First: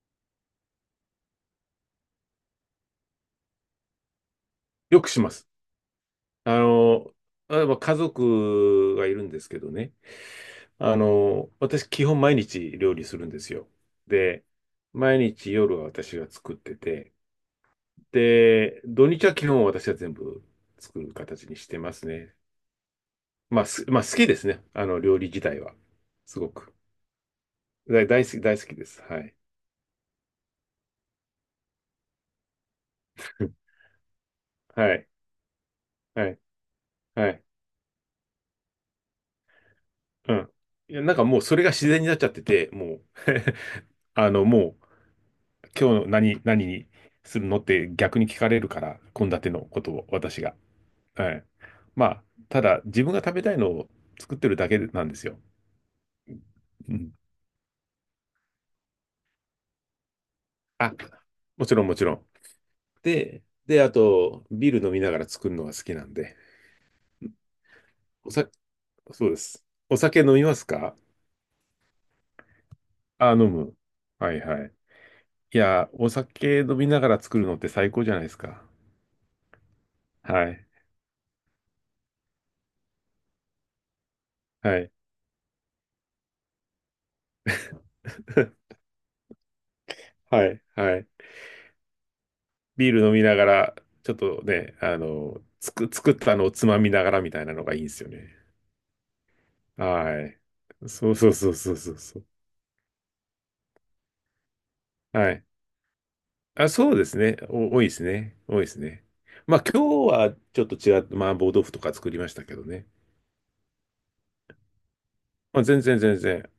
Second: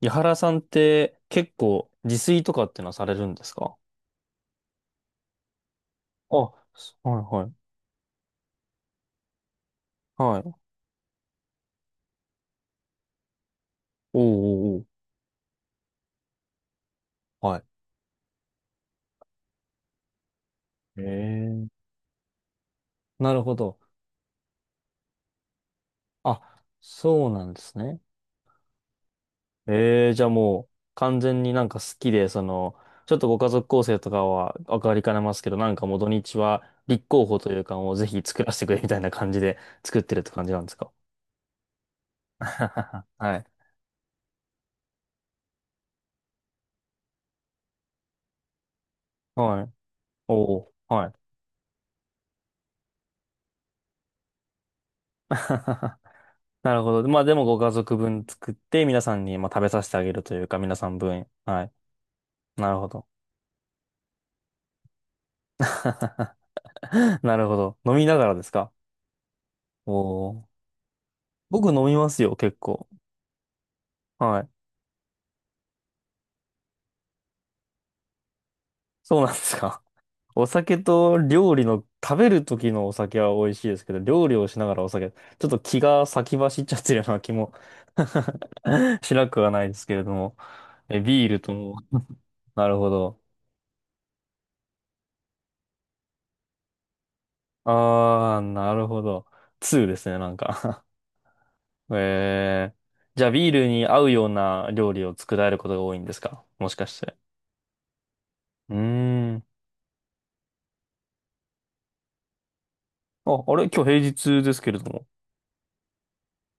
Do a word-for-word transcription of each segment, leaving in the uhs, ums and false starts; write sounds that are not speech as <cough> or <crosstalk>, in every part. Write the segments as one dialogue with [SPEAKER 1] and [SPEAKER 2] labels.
[SPEAKER 1] 井原さんって結構自炊とかってのはされるんですか？
[SPEAKER 2] よくします。
[SPEAKER 1] あ、は
[SPEAKER 2] あ
[SPEAKER 1] い
[SPEAKER 2] の、
[SPEAKER 1] は
[SPEAKER 2] 例え
[SPEAKER 1] い。
[SPEAKER 2] ば家族がいるんですけどね。
[SPEAKER 1] はい。
[SPEAKER 2] あの、私基本毎日料理するんですよ。
[SPEAKER 1] おう
[SPEAKER 2] で、
[SPEAKER 1] おうおう。
[SPEAKER 2] 毎日夜は私が作ってて、
[SPEAKER 1] はい。
[SPEAKER 2] で、土日は基本私は全部作
[SPEAKER 1] え
[SPEAKER 2] る形にして
[SPEAKER 1] え、
[SPEAKER 2] ますね。
[SPEAKER 1] なるほ
[SPEAKER 2] まあ、
[SPEAKER 1] ど。
[SPEAKER 2] す、まあ好きですね。あの、料理自体は。すご
[SPEAKER 1] あ、
[SPEAKER 2] く。
[SPEAKER 1] そうなんですね。
[SPEAKER 2] 大、大好き、大好きです。はい。
[SPEAKER 1] ええ、じゃあもう完全になんか好きで、その、ちょっとご家族
[SPEAKER 2] <laughs>
[SPEAKER 1] 構成とかは分か
[SPEAKER 2] は
[SPEAKER 1] り
[SPEAKER 2] い。
[SPEAKER 1] かねますけど、なんかもう土
[SPEAKER 2] は
[SPEAKER 1] 日
[SPEAKER 2] い。
[SPEAKER 1] は立候
[SPEAKER 2] は
[SPEAKER 1] 補
[SPEAKER 2] い。
[SPEAKER 1] というかもうぜひ作らせてくれみたいな感じで作ってるって
[SPEAKER 2] う
[SPEAKER 1] 感じ
[SPEAKER 2] ん。
[SPEAKER 1] なんですか？
[SPEAKER 2] いや、なんかもうそれが自然になっちゃってて、も
[SPEAKER 1] <laughs>
[SPEAKER 2] う
[SPEAKER 1] はい。
[SPEAKER 2] <laughs> あの、もう、今日何、何にするのって逆に聞かれるから、献
[SPEAKER 1] <laughs>
[SPEAKER 2] 立
[SPEAKER 1] は
[SPEAKER 2] の
[SPEAKER 1] い。
[SPEAKER 2] ことを私が。
[SPEAKER 1] おうおう。はい。
[SPEAKER 2] はい。まあ、ただ自分が食べたいのを作ってるだけなんですよ。
[SPEAKER 1] <laughs> なる
[SPEAKER 2] う
[SPEAKER 1] ほど。
[SPEAKER 2] ん。
[SPEAKER 1] まあでもご家族分作って皆さんにまあ食べさせてあげるというか皆さ
[SPEAKER 2] あ、
[SPEAKER 1] ん分。は
[SPEAKER 2] も
[SPEAKER 1] い。
[SPEAKER 2] ちろんもちろん。
[SPEAKER 1] なるほど。
[SPEAKER 2] で、で、あと、ビール飲みながら作るのが好きなん
[SPEAKER 1] <laughs>
[SPEAKER 2] で。
[SPEAKER 1] なるほど。飲みなが
[SPEAKER 2] お
[SPEAKER 1] らで
[SPEAKER 2] さ、
[SPEAKER 1] すか？
[SPEAKER 2] そうです。お酒飲
[SPEAKER 1] お
[SPEAKER 2] み
[SPEAKER 1] ー。
[SPEAKER 2] ますか？
[SPEAKER 1] 僕飲みますよ、結構。
[SPEAKER 2] あ、飲む。は
[SPEAKER 1] は
[SPEAKER 2] い
[SPEAKER 1] い。
[SPEAKER 2] はい。いや、お酒飲みながら作るのって最高じゃないですか。
[SPEAKER 1] そうなんですか？<laughs> お
[SPEAKER 2] はい。
[SPEAKER 1] 酒と料理の、食べる時のお酒は美味しいですけど、料理をしなが
[SPEAKER 2] は
[SPEAKER 1] らお
[SPEAKER 2] い。
[SPEAKER 1] 酒、ちょっと気が先走っちゃってるような気も
[SPEAKER 2] <laughs>
[SPEAKER 1] <laughs> しなくはないですけれども。
[SPEAKER 2] はい。は
[SPEAKER 1] え、
[SPEAKER 2] い。
[SPEAKER 1] ビールとも。<laughs> なるほ
[SPEAKER 2] ビール飲
[SPEAKER 1] ど。
[SPEAKER 2] みながら、ちょっとね、あの、つく、作ったのをつまみながらみたいなのがいいんですよね。
[SPEAKER 1] あー、なるほど。ツーですね、
[SPEAKER 2] は
[SPEAKER 1] なん
[SPEAKER 2] い。
[SPEAKER 1] か
[SPEAKER 2] そうそうそうそうそうそう。
[SPEAKER 1] えー、じゃあビールに合うような料理を
[SPEAKER 2] は
[SPEAKER 1] 作ら
[SPEAKER 2] い。
[SPEAKER 1] れることが多いんですか、も
[SPEAKER 2] あ、
[SPEAKER 1] しか
[SPEAKER 2] そう
[SPEAKER 1] し
[SPEAKER 2] で
[SPEAKER 1] て。
[SPEAKER 2] すね。お、多いですね。多いで
[SPEAKER 1] う
[SPEAKER 2] すね。
[SPEAKER 1] ーん。
[SPEAKER 2] まあ今日はちょっと違って、麻婆豆腐とか作りましたけどね。
[SPEAKER 1] あ、あれ今日平日ですけれども。
[SPEAKER 2] まあ全然全然。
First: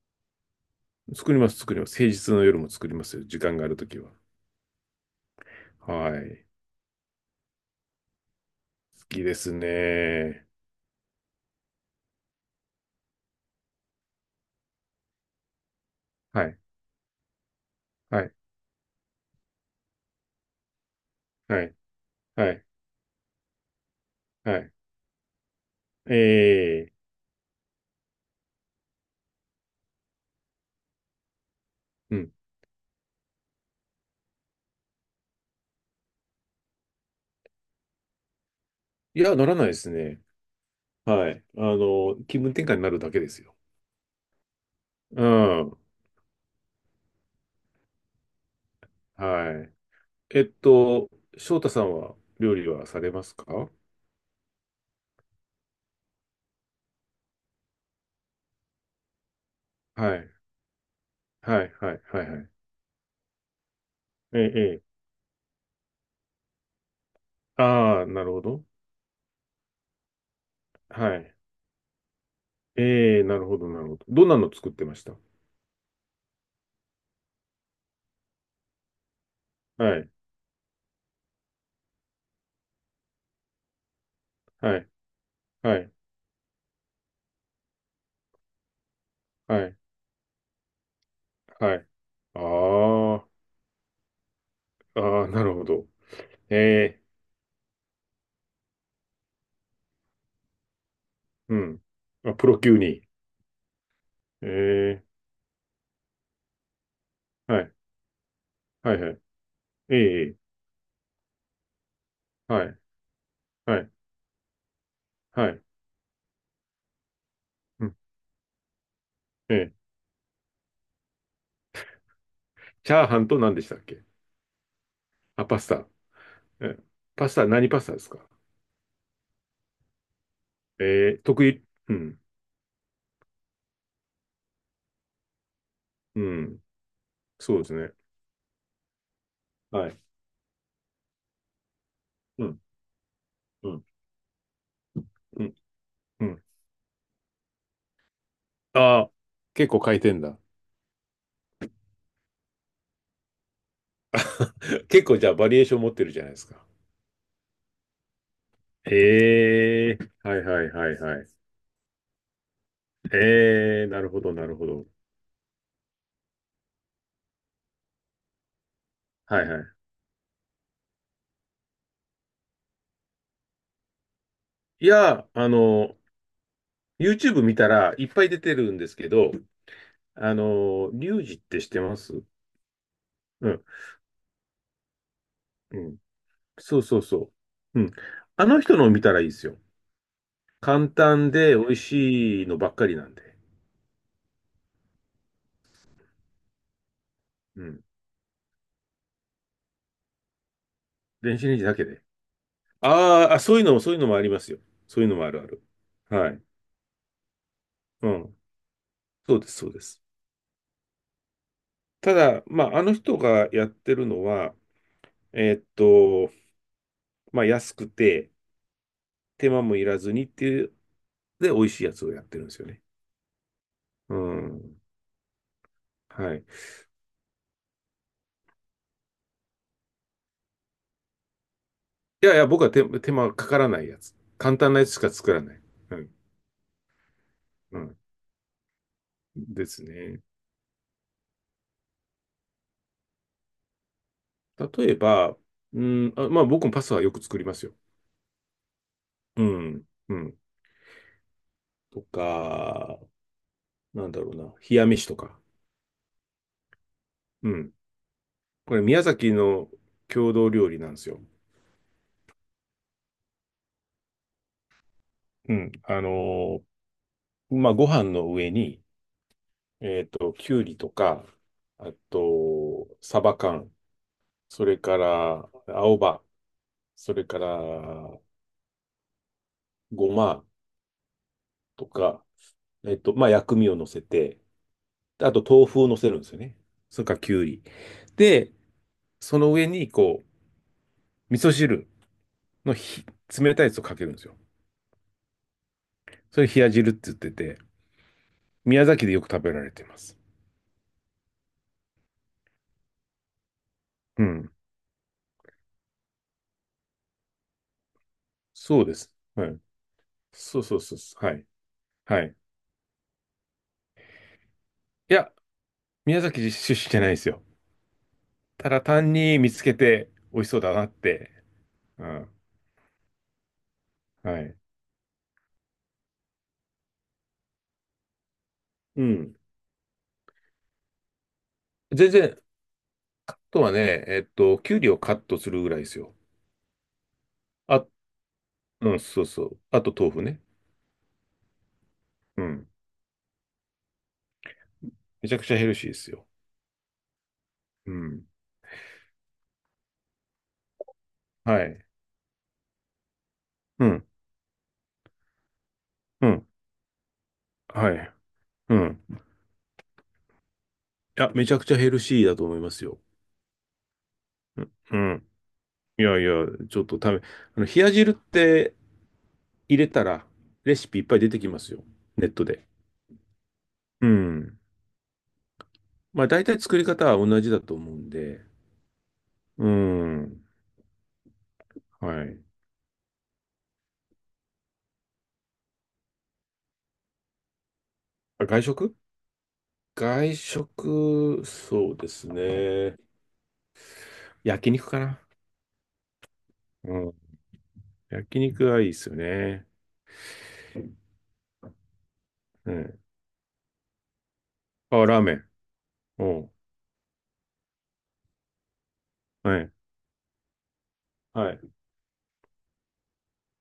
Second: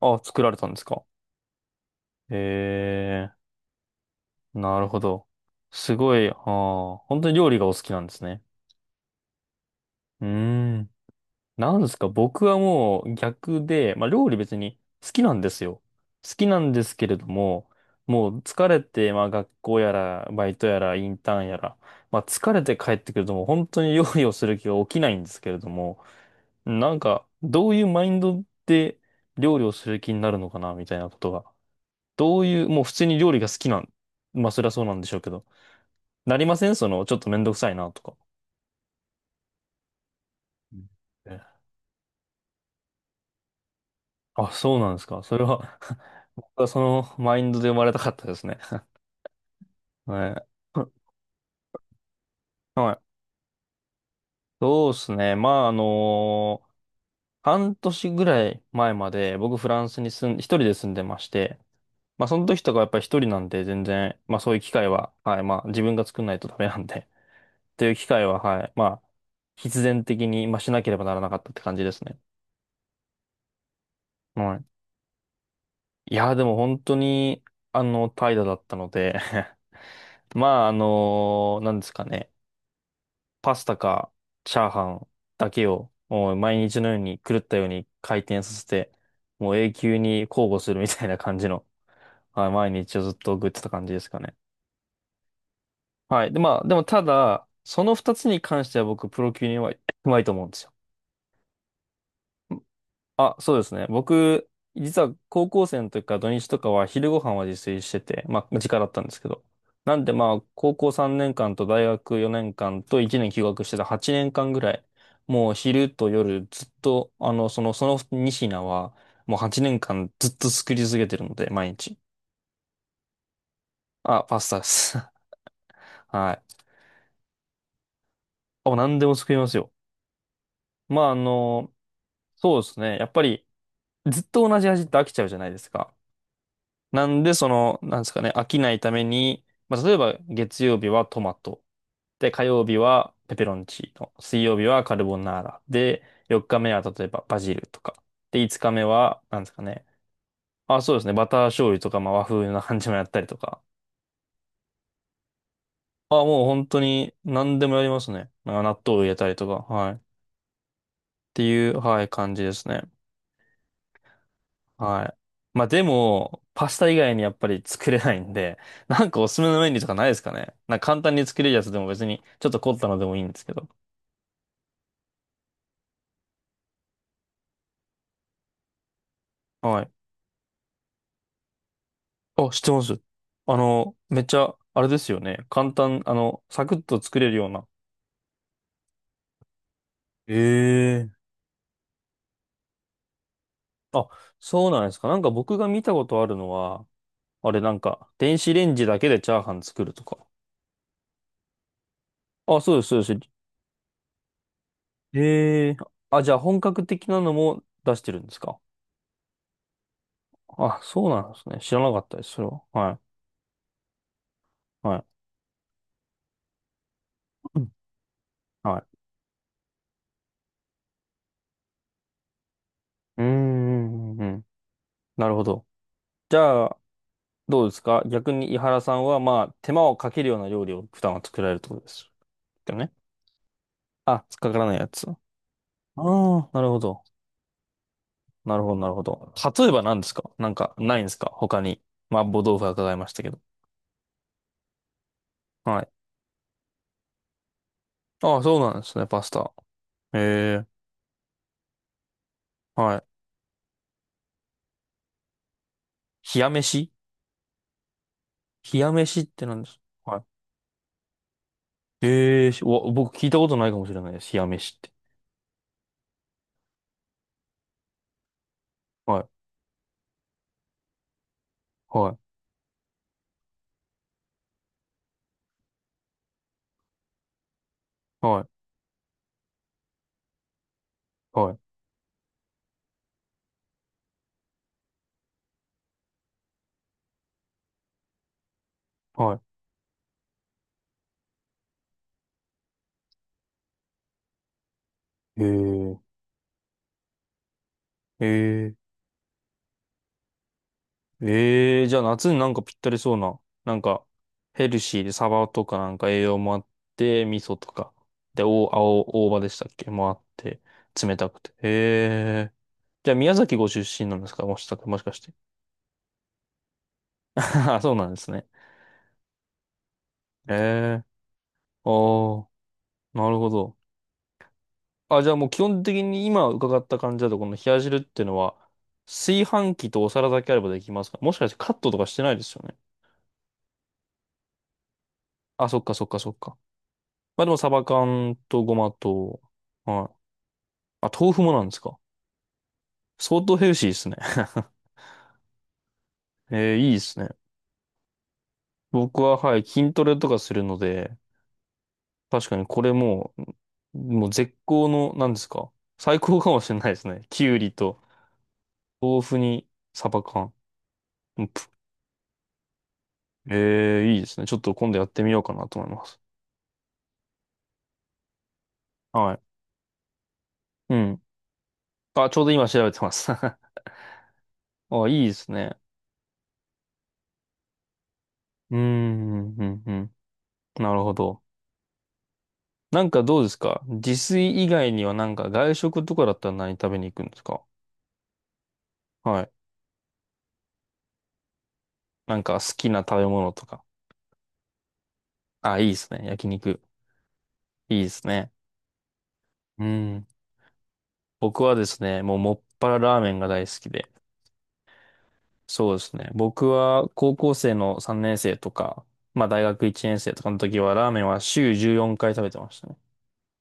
[SPEAKER 1] あ、作られたんですか？
[SPEAKER 2] 作ります、作ります。平日の夜も作りますよ。時
[SPEAKER 1] え
[SPEAKER 2] 間があるときは。
[SPEAKER 1] ー、なるほど。すご
[SPEAKER 2] は
[SPEAKER 1] い、あ
[SPEAKER 2] い。
[SPEAKER 1] ー、本当に料理がお好きなんですね。
[SPEAKER 2] 好きです
[SPEAKER 1] うー
[SPEAKER 2] ね。
[SPEAKER 1] ん。なんですか、僕はもう逆で、まあ料理別に好きなんですよ。好
[SPEAKER 2] は
[SPEAKER 1] き
[SPEAKER 2] い。
[SPEAKER 1] なんですけれども、
[SPEAKER 2] は
[SPEAKER 1] も
[SPEAKER 2] い。
[SPEAKER 1] う疲れて、まあ学校やら、バイトやら、インターンや
[SPEAKER 2] はい。
[SPEAKER 1] ら、まあ疲
[SPEAKER 2] は
[SPEAKER 1] れ
[SPEAKER 2] い。
[SPEAKER 1] て帰ってくるともう本当に料理をす
[SPEAKER 2] は
[SPEAKER 1] る気
[SPEAKER 2] い。
[SPEAKER 1] が起きないんですけれども、
[SPEAKER 2] ええ
[SPEAKER 1] なんかどういうマインドで料理をする気になるのかな、みたいなことが。
[SPEAKER 2] うん。
[SPEAKER 1] どういう、もう普通に料理が好きなん、まあそりゃそうなんでしょうけど、なりませんその、ちょっとめんどくさいなとか。
[SPEAKER 2] いや、ならないですね。はい。あの、気分転換になるだけですよ。
[SPEAKER 1] あ、そうなんですか？
[SPEAKER 2] う
[SPEAKER 1] それは
[SPEAKER 2] ん。
[SPEAKER 1] <laughs> 僕はそのマインドで生まれたかったですね。
[SPEAKER 2] はい。
[SPEAKER 1] <laughs> は
[SPEAKER 2] えっ
[SPEAKER 1] い。<laughs>
[SPEAKER 2] と、翔太さんは料理は
[SPEAKER 1] は
[SPEAKER 2] さ
[SPEAKER 1] い。
[SPEAKER 2] れますか？
[SPEAKER 1] そうですね。まあ、あの半年ぐらい前まで僕フランスに
[SPEAKER 2] はい。
[SPEAKER 1] 住ん、一人で住んでまして、
[SPEAKER 2] はい、はい、は
[SPEAKER 1] まあ
[SPEAKER 2] い、
[SPEAKER 1] そ
[SPEAKER 2] は
[SPEAKER 1] の
[SPEAKER 2] い。
[SPEAKER 1] 時とかやっぱり一人なんで全然、ま
[SPEAKER 2] え
[SPEAKER 1] あ
[SPEAKER 2] え、
[SPEAKER 1] そういう機
[SPEAKER 2] え
[SPEAKER 1] 会
[SPEAKER 2] え。
[SPEAKER 1] は、はい、まあ自分が作んないとダメなんで、<laughs> っていう
[SPEAKER 2] あ
[SPEAKER 1] 機
[SPEAKER 2] あ、な
[SPEAKER 1] 会
[SPEAKER 2] る
[SPEAKER 1] は、
[SPEAKER 2] ほ
[SPEAKER 1] は
[SPEAKER 2] ど。
[SPEAKER 1] い、まあ必然的に、まあ、しなければな
[SPEAKER 2] は
[SPEAKER 1] らな
[SPEAKER 2] い。
[SPEAKER 1] かったって感じですね。
[SPEAKER 2] ええ、なるほど、なるほど。どんな
[SPEAKER 1] <laughs>
[SPEAKER 2] の
[SPEAKER 1] はい。
[SPEAKER 2] 作ってました？
[SPEAKER 1] いや、でも本当に、あの、怠惰だったので
[SPEAKER 2] はい、
[SPEAKER 1] <laughs> まあ、あのなんですかね。パスタかチャー
[SPEAKER 2] は
[SPEAKER 1] ハ
[SPEAKER 2] い、
[SPEAKER 1] ンだけ
[SPEAKER 2] は
[SPEAKER 1] を
[SPEAKER 2] い、
[SPEAKER 1] もう毎日のように狂ったように回転させて、もう
[SPEAKER 2] は
[SPEAKER 1] 永
[SPEAKER 2] い、
[SPEAKER 1] 久に交互するみたいな感じの、
[SPEAKER 2] はい。あ
[SPEAKER 1] はい、毎日をずっ
[SPEAKER 2] あ、
[SPEAKER 1] と送ってた感じですかね。
[SPEAKER 2] ああ、なるほど。
[SPEAKER 1] はい。で、
[SPEAKER 2] え
[SPEAKER 1] まあ、でもた
[SPEAKER 2] え、
[SPEAKER 1] だ、その二つに関しては僕、プロ級にうまい、うまいと思うんですよ。
[SPEAKER 2] うん。あ、プロ級に。
[SPEAKER 1] あ、そうですね。僕、
[SPEAKER 2] え
[SPEAKER 1] 実
[SPEAKER 2] え、
[SPEAKER 1] は高校生の時から土日とかは昼ご飯は自
[SPEAKER 2] はい、
[SPEAKER 1] 炊してて、まあ、時間だっ
[SPEAKER 2] は
[SPEAKER 1] た
[SPEAKER 2] い、
[SPEAKER 1] んで
[SPEAKER 2] はい。
[SPEAKER 1] すけど。な
[SPEAKER 2] え
[SPEAKER 1] んでま
[SPEAKER 2] え、
[SPEAKER 1] あ、高校さんねんかんと大学4
[SPEAKER 2] は
[SPEAKER 1] 年
[SPEAKER 2] い、
[SPEAKER 1] 間といちねん休学して
[SPEAKER 2] は
[SPEAKER 1] た
[SPEAKER 2] い、
[SPEAKER 1] はちねんかんぐらい、
[SPEAKER 2] は
[SPEAKER 1] もう
[SPEAKER 2] い。
[SPEAKER 1] 昼と夜ずっと、あの、その、そ
[SPEAKER 2] うん
[SPEAKER 1] のにひん品は、もう
[SPEAKER 2] え
[SPEAKER 1] 8
[SPEAKER 2] え、
[SPEAKER 1] 年間ずっと作り続けてるので、毎日。
[SPEAKER 2] チャーハンと何でしたっけ？
[SPEAKER 1] あ、パスタです。
[SPEAKER 2] あ、パスタ。
[SPEAKER 1] <laughs> はい。
[SPEAKER 2] え、パスタ、何パスタですか？
[SPEAKER 1] あ、何でも作りますよ。まあ、あ
[SPEAKER 2] えー、得意。
[SPEAKER 1] の、
[SPEAKER 2] うん。
[SPEAKER 1] そうですね。やっぱり、ずっと同じ味って飽きちゃうじゃないですか。
[SPEAKER 2] うん。
[SPEAKER 1] なんで、そ
[SPEAKER 2] そうです
[SPEAKER 1] の、
[SPEAKER 2] ね。
[SPEAKER 1] なんですかね、飽きないために、まあ、
[SPEAKER 2] は
[SPEAKER 1] 例え
[SPEAKER 2] い。
[SPEAKER 1] ば月曜日はトマト。で、火
[SPEAKER 2] うん。
[SPEAKER 1] 曜日はペペロン
[SPEAKER 2] うん。
[SPEAKER 1] チーノ。水曜日はカルボナー
[SPEAKER 2] うん。
[SPEAKER 1] ラ。で、
[SPEAKER 2] うん。
[SPEAKER 1] よっかめは例えばバジルとか。で、いつかめ
[SPEAKER 2] ああ、
[SPEAKER 1] は、なんですか
[SPEAKER 2] 結構
[SPEAKER 1] ね。
[SPEAKER 2] 変えてんだ。
[SPEAKER 1] あ、そうですね。バター醤油とか、まあ、和風な感じもやったりとか。
[SPEAKER 2] <laughs> 結構じゃあバリエーション持ってる
[SPEAKER 1] あ、
[SPEAKER 2] じゃないで
[SPEAKER 1] もう
[SPEAKER 2] すか。
[SPEAKER 1] 本当に何でもやりますね。まあ納豆を入れたりとか。は
[SPEAKER 2] え
[SPEAKER 1] い。っ
[SPEAKER 2] えはいはいはいはい。
[SPEAKER 1] ていう、はい、感じですね。
[SPEAKER 2] ええなるほどなるほど。
[SPEAKER 1] はい。まあでも、パスタ以外にやっぱり作れないんで、<laughs> なんかおすす
[SPEAKER 2] は
[SPEAKER 1] め
[SPEAKER 2] い
[SPEAKER 1] の
[SPEAKER 2] は
[SPEAKER 1] メ
[SPEAKER 2] い。
[SPEAKER 1] ニューとかないですかね。なんか簡単に作れるやつでも別に、ちょっと凝ったのでもいいんですけど。
[SPEAKER 2] いや、あの、YouTube 見たらいっぱい出てるんですけど、
[SPEAKER 1] はい。
[SPEAKER 2] あの、リュウジって知ってます？
[SPEAKER 1] あ、知ってます。
[SPEAKER 2] う
[SPEAKER 1] あ
[SPEAKER 2] ん。
[SPEAKER 1] の、めっちゃ、あれですよね。簡
[SPEAKER 2] うん。
[SPEAKER 1] 単、あの、サク
[SPEAKER 2] そ
[SPEAKER 1] ッ
[SPEAKER 2] うそ
[SPEAKER 1] と
[SPEAKER 2] う
[SPEAKER 1] 作れ
[SPEAKER 2] そ
[SPEAKER 1] るような。
[SPEAKER 2] う。うん。あの人のを見たらいいですよ。
[SPEAKER 1] え
[SPEAKER 2] 簡
[SPEAKER 1] え。
[SPEAKER 2] 単で美味しいのばっかりなんで。
[SPEAKER 1] あ、そうなんですか？なんか僕が見たことあるのは、あれ
[SPEAKER 2] う
[SPEAKER 1] なん
[SPEAKER 2] ん。
[SPEAKER 1] か、電子レンジだけでチャーハン作るとか。
[SPEAKER 2] 電子レンジだけで。
[SPEAKER 1] あ、そうです、そうで
[SPEAKER 2] あ
[SPEAKER 1] す。
[SPEAKER 2] ーあ、そういうのも、そういうのもありますよ。そういうのもあるある。
[SPEAKER 1] ええ。あ、
[SPEAKER 2] は
[SPEAKER 1] じゃあ
[SPEAKER 2] い。
[SPEAKER 1] 本格的なのも出し
[SPEAKER 2] う
[SPEAKER 1] てるんで
[SPEAKER 2] ん。
[SPEAKER 1] すか？
[SPEAKER 2] そうです、そうです。
[SPEAKER 1] あ、そうなんですね。知らなかっ
[SPEAKER 2] た
[SPEAKER 1] たです、そ
[SPEAKER 2] だ、
[SPEAKER 1] れは。
[SPEAKER 2] まあ、あ
[SPEAKER 1] は
[SPEAKER 2] の
[SPEAKER 1] い。
[SPEAKER 2] 人がやってるのは、
[SPEAKER 1] は
[SPEAKER 2] えーっと、まあ、
[SPEAKER 1] い。うん、
[SPEAKER 2] 安くて、
[SPEAKER 1] はい。
[SPEAKER 2] 手間もいらずにっていう、で、美味しいやつをやってるんですよね。
[SPEAKER 1] うーん、う
[SPEAKER 2] う
[SPEAKER 1] んうん、
[SPEAKER 2] ん。
[SPEAKER 1] なるほど。
[SPEAKER 2] は
[SPEAKER 1] じ
[SPEAKER 2] い。
[SPEAKER 1] ゃあ、どうですか、逆に井原さんは、まあ、手間をかけるような料理を普段は作られるってことです
[SPEAKER 2] いやいや、僕は
[SPEAKER 1] よ
[SPEAKER 2] 手、
[SPEAKER 1] ね？
[SPEAKER 2] 手間かからないやつ。
[SPEAKER 1] あ、つっかか
[SPEAKER 2] 簡
[SPEAKER 1] ら
[SPEAKER 2] 単
[SPEAKER 1] ない
[SPEAKER 2] なや
[SPEAKER 1] や
[SPEAKER 2] つし
[SPEAKER 1] つ。
[SPEAKER 2] か
[SPEAKER 1] あ
[SPEAKER 2] 作らない。うん。
[SPEAKER 1] あ、なるほど。
[SPEAKER 2] うん。
[SPEAKER 1] なるほど、なるほど。
[SPEAKER 2] で
[SPEAKER 1] 例えば
[SPEAKER 2] す
[SPEAKER 1] 何です
[SPEAKER 2] ね。
[SPEAKER 1] か？なんか、ないんですか、他に。麻婆豆腐は伺いましたけど。
[SPEAKER 2] 例えば、
[SPEAKER 1] は
[SPEAKER 2] う
[SPEAKER 1] い。
[SPEAKER 2] ん、あ、まあ僕もパスタはよく作りますよ。
[SPEAKER 1] ああ、そうなんですね、パス
[SPEAKER 2] う
[SPEAKER 1] タ。
[SPEAKER 2] ん、う
[SPEAKER 1] へ
[SPEAKER 2] ん。
[SPEAKER 1] え、
[SPEAKER 2] と
[SPEAKER 1] は
[SPEAKER 2] か、
[SPEAKER 1] い。
[SPEAKER 2] なんだろうな、冷や飯とか。
[SPEAKER 1] 冷や飯。
[SPEAKER 2] うん。こ
[SPEAKER 1] 冷
[SPEAKER 2] れ、
[SPEAKER 1] や
[SPEAKER 2] 宮
[SPEAKER 1] 飯っ
[SPEAKER 2] 崎
[SPEAKER 1] て何で
[SPEAKER 2] の
[SPEAKER 1] すか？はい。
[SPEAKER 2] 郷土料理なんですよ。
[SPEAKER 1] ええ、しわ僕聞いたことないかもしれないです。冷や飯って。
[SPEAKER 2] うん。あのーまあ、ご飯の上に、
[SPEAKER 1] はい、
[SPEAKER 2] えっと、きゅうりとか、あ
[SPEAKER 1] はい、
[SPEAKER 2] と、サバ缶、それから、青葉、それから、
[SPEAKER 1] は
[SPEAKER 2] ごま
[SPEAKER 1] い、はい。
[SPEAKER 2] とか、えっと、まあ、薬味を乗せて、であと、豆腐を乗せるんですよね。それから、きゅうり。で、
[SPEAKER 1] は
[SPEAKER 2] そ
[SPEAKER 1] い、
[SPEAKER 2] の上に、こう、味噌汁のひ冷たいやつをかけるんですよ。
[SPEAKER 1] へえ、
[SPEAKER 2] それ冷や汁って言ってて、
[SPEAKER 1] ええ、
[SPEAKER 2] 宮崎でよく食べられています。
[SPEAKER 1] ええ、じゃあ夏になんかぴったりそうな、なんか
[SPEAKER 2] うん。
[SPEAKER 1] ヘルシーでサバとかなんか栄養もあって、味噌とか、で、お、
[SPEAKER 2] そうです。
[SPEAKER 1] 青、大葉
[SPEAKER 2] は
[SPEAKER 1] でし
[SPEAKER 2] い。
[SPEAKER 1] たっけもあって、
[SPEAKER 2] そうそうそう
[SPEAKER 1] 冷
[SPEAKER 2] そう。
[SPEAKER 1] た
[SPEAKER 2] は
[SPEAKER 1] く
[SPEAKER 2] い。
[SPEAKER 1] て。
[SPEAKER 2] はい。
[SPEAKER 1] へえ。じゃあ宮崎ご出身なんですか、もしか、もしか
[SPEAKER 2] い
[SPEAKER 1] して。
[SPEAKER 2] や、宮崎出身じゃないです
[SPEAKER 1] <laughs>
[SPEAKER 2] よ。
[SPEAKER 1] あそうなんですね。
[SPEAKER 2] ただ単に見つけて美味し
[SPEAKER 1] へ
[SPEAKER 2] そうだなっ
[SPEAKER 1] え。
[SPEAKER 2] て。
[SPEAKER 1] あ
[SPEAKER 2] うん。
[SPEAKER 1] あ、なるほど。
[SPEAKER 2] はい。
[SPEAKER 1] あ、じゃあもう基本的に今伺った感じだと、この冷や汁っていうのは、
[SPEAKER 2] うん。
[SPEAKER 1] 炊飯器とお皿だけあればできますか、もしかして、カットとか
[SPEAKER 2] 全
[SPEAKER 1] してな
[SPEAKER 2] 然、
[SPEAKER 1] いで
[SPEAKER 2] あ
[SPEAKER 1] すよね。
[SPEAKER 2] とはね、えっと、きゅうりをカットする
[SPEAKER 1] あ、
[SPEAKER 2] ぐら
[SPEAKER 1] そ
[SPEAKER 2] い
[SPEAKER 1] っ
[SPEAKER 2] で
[SPEAKER 1] か
[SPEAKER 2] す
[SPEAKER 1] そっ
[SPEAKER 2] よ。
[SPEAKER 1] かそっか。まあでもサバ
[SPEAKER 2] あ、
[SPEAKER 1] 缶とごま
[SPEAKER 2] うん、そう
[SPEAKER 1] と、
[SPEAKER 2] そう。あと豆
[SPEAKER 1] はい。
[SPEAKER 2] 腐ね。
[SPEAKER 1] あ、豆腐もなんですか。
[SPEAKER 2] うん。
[SPEAKER 1] 相当ヘルシーですね。
[SPEAKER 2] めちゃくちゃヘルシーですよ。
[SPEAKER 1] <laughs> えー、いいですね。
[SPEAKER 2] うん。
[SPEAKER 1] 僕は、はい、筋トレとかするので、
[SPEAKER 2] はい。
[SPEAKER 1] 確かにこれも
[SPEAKER 2] う
[SPEAKER 1] う、
[SPEAKER 2] ん。
[SPEAKER 1] もう絶好の、なんですか。最
[SPEAKER 2] う
[SPEAKER 1] 高
[SPEAKER 2] ん。
[SPEAKER 1] かもしれないですね。きゅうり
[SPEAKER 2] は
[SPEAKER 1] と
[SPEAKER 2] い。うん。
[SPEAKER 1] 豆腐にサバ缶。
[SPEAKER 2] いや、
[SPEAKER 1] う
[SPEAKER 2] め
[SPEAKER 1] ん
[SPEAKER 2] ちゃく
[SPEAKER 1] ぷ
[SPEAKER 2] ちゃヘルシーだと思いますよ。
[SPEAKER 1] えー、いいですね。ちょっ
[SPEAKER 2] う
[SPEAKER 1] と今度やっ
[SPEAKER 2] ん。う
[SPEAKER 1] て
[SPEAKER 2] ん
[SPEAKER 1] みようかなと思い
[SPEAKER 2] い
[SPEAKER 1] ま
[SPEAKER 2] や
[SPEAKER 1] す。
[SPEAKER 2] いや、ちょっと食べ、あの、冷や汁って
[SPEAKER 1] はい。
[SPEAKER 2] 入れたら、レシ
[SPEAKER 1] う
[SPEAKER 2] ピいっぱい
[SPEAKER 1] ん。
[SPEAKER 2] 出てきますよ。ネ
[SPEAKER 1] あ、
[SPEAKER 2] ッ
[SPEAKER 1] ちょう
[SPEAKER 2] ト
[SPEAKER 1] ど今
[SPEAKER 2] で。
[SPEAKER 1] 調べてます。<laughs> あ、
[SPEAKER 2] うん。
[SPEAKER 1] いいですね。
[SPEAKER 2] まあ、大体作り方は同じだと思うんで。
[SPEAKER 1] うーん、うん、う
[SPEAKER 2] う
[SPEAKER 1] ん。うん、
[SPEAKER 2] ん。
[SPEAKER 1] なるほど。
[SPEAKER 2] はい。
[SPEAKER 1] なんかどうですか、自炊以外にはなんか外食とかだったら何食べに行くんですか？
[SPEAKER 2] あ、外食
[SPEAKER 1] はい。
[SPEAKER 2] 外食、そうです
[SPEAKER 1] なんか好き
[SPEAKER 2] ね。
[SPEAKER 1] な食べ物とか。
[SPEAKER 2] 焼肉かな。
[SPEAKER 1] あ、いいですね。焼肉。
[SPEAKER 2] うん。
[SPEAKER 1] いいです
[SPEAKER 2] 焼
[SPEAKER 1] ね。
[SPEAKER 2] 肉はいいですよね。
[SPEAKER 1] うん。僕はですね、もうもっ
[SPEAKER 2] う
[SPEAKER 1] ぱら
[SPEAKER 2] ん。
[SPEAKER 1] ラーメンが大好きで。
[SPEAKER 2] あ、ラーメン。
[SPEAKER 1] そうです
[SPEAKER 2] う
[SPEAKER 1] ね。
[SPEAKER 2] ん。
[SPEAKER 1] 僕は高校生のさんねん生とか、まあ
[SPEAKER 2] は
[SPEAKER 1] 大
[SPEAKER 2] い。
[SPEAKER 1] 学いちねん生とかの時はラーメンは
[SPEAKER 2] はい。
[SPEAKER 1] 週じゅうよんかい食べてましたね。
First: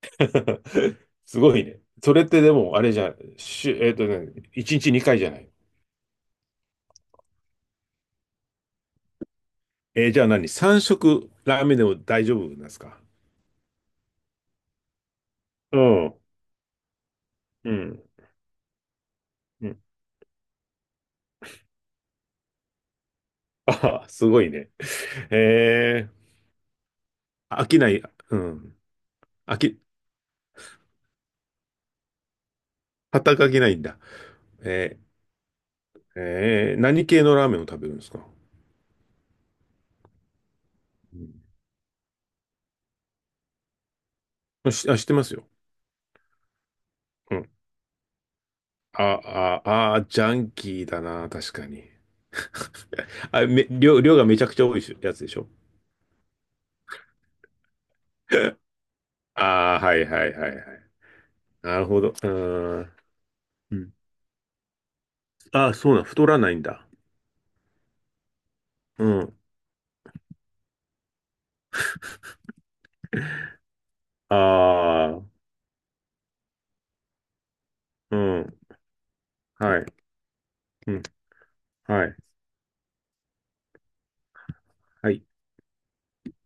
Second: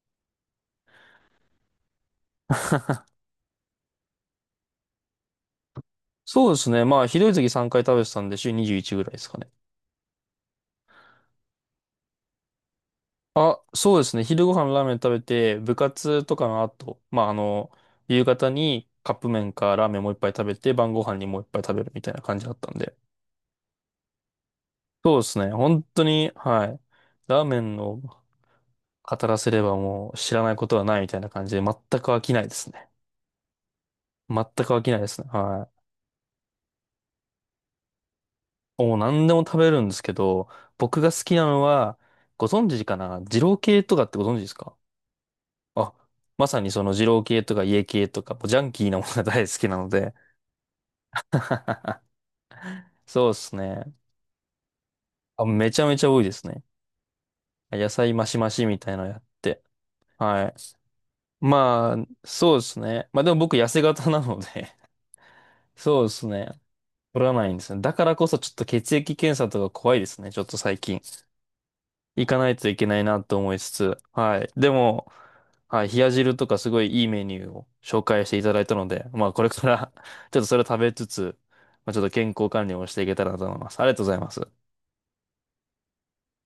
[SPEAKER 2] <laughs> すごいね。それってでも、あれじ
[SPEAKER 1] <laughs>
[SPEAKER 2] ゃん、しゅ、えっとね、いちにちにかいじゃない。
[SPEAKER 1] そうですね。まあひどい時さんかい食べてたんで週にじゅういちぐらいですかね。
[SPEAKER 2] えーじゃあ何？ さん 食ラーメンでも大丈夫なんですか？
[SPEAKER 1] あ、そうですね。昼ご飯ラーメン食べて、部
[SPEAKER 2] うん。う
[SPEAKER 1] 活とかの後、まあ、あの、
[SPEAKER 2] ん。
[SPEAKER 1] 夕方にカップ麺
[SPEAKER 2] う
[SPEAKER 1] か
[SPEAKER 2] ん
[SPEAKER 1] ラーメンもう一杯食べて、晩ご飯にもう一杯食べるみたいな感じだったんで。
[SPEAKER 2] あ、すごいね。
[SPEAKER 1] そうですね。本当
[SPEAKER 2] え
[SPEAKER 1] に、はい。ラー
[SPEAKER 2] ー、
[SPEAKER 1] メ
[SPEAKER 2] 飽
[SPEAKER 1] ン
[SPEAKER 2] きな
[SPEAKER 1] を
[SPEAKER 2] い。うん。
[SPEAKER 1] 語らせ
[SPEAKER 2] 飽
[SPEAKER 1] れば
[SPEAKER 2] き、
[SPEAKER 1] もう知らないことはないみたいな感じで、全く飽きないですね。
[SPEAKER 2] 働き飽きないんだ。
[SPEAKER 1] 全く飽きな
[SPEAKER 2] え
[SPEAKER 1] いですね。は
[SPEAKER 2] ー、えー何系のラーメンを食べるんですか？
[SPEAKER 1] い。もう何でも食べるんですけど、僕が好きなのは、ご存知かな、二郎系とかってご存知です
[SPEAKER 2] うん
[SPEAKER 1] か？
[SPEAKER 2] しあ、知ってますよ。
[SPEAKER 1] あ、まさにその二郎
[SPEAKER 2] う
[SPEAKER 1] 系
[SPEAKER 2] ん。
[SPEAKER 1] とか家系とか、もうジャンキーなものが大好
[SPEAKER 2] あ、
[SPEAKER 1] きなの
[SPEAKER 2] あ、あ、
[SPEAKER 1] で、
[SPEAKER 2] ジャンキーだな、確かに。
[SPEAKER 1] そう
[SPEAKER 2] <laughs>
[SPEAKER 1] で
[SPEAKER 2] あ、
[SPEAKER 1] す
[SPEAKER 2] め、
[SPEAKER 1] ね。
[SPEAKER 2] 量、量がめちゃくちゃ多いしやつでし
[SPEAKER 1] あ、
[SPEAKER 2] ょ？
[SPEAKER 1] めちゃめちゃ多いですね。野菜マシマシみたいなのやって。
[SPEAKER 2] ああー、はいはい
[SPEAKER 1] は
[SPEAKER 2] は
[SPEAKER 1] い。
[SPEAKER 2] いはい。なる
[SPEAKER 1] ま
[SPEAKER 2] ほ
[SPEAKER 1] あ、
[SPEAKER 2] ど。う
[SPEAKER 1] そうです
[SPEAKER 2] ーん。
[SPEAKER 1] ね。まあでも僕痩
[SPEAKER 2] う
[SPEAKER 1] せ
[SPEAKER 2] ん
[SPEAKER 1] 型なので
[SPEAKER 2] ああ、
[SPEAKER 1] <laughs>
[SPEAKER 2] そう
[SPEAKER 1] そ
[SPEAKER 2] なん、
[SPEAKER 1] うで
[SPEAKER 2] 太
[SPEAKER 1] す
[SPEAKER 2] ら
[SPEAKER 1] ね。
[SPEAKER 2] ないんだ。
[SPEAKER 1] 取らないんですね。だからこそちょっと血
[SPEAKER 2] う
[SPEAKER 1] 液検
[SPEAKER 2] ん。
[SPEAKER 1] 査とか怖いですね。ちょっと最近。行かないといけないなと思いつつ。はい。でも、
[SPEAKER 2] ああ、
[SPEAKER 1] はい。冷や汁とかすごいいいメニューを紹
[SPEAKER 2] う
[SPEAKER 1] 介していた
[SPEAKER 2] ん。
[SPEAKER 1] だいたので、まあこれか
[SPEAKER 2] はい。
[SPEAKER 1] ら <laughs> ちょっとそれを食
[SPEAKER 2] う
[SPEAKER 1] べ
[SPEAKER 2] ん。
[SPEAKER 1] つつ、まあちょっ
[SPEAKER 2] は
[SPEAKER 1] と
[SPEAKER 2] い。
[SPEAKER 1] 健康管理をしていけたらなと思います。ありがとうございます。
[SPEAKER 2] はい。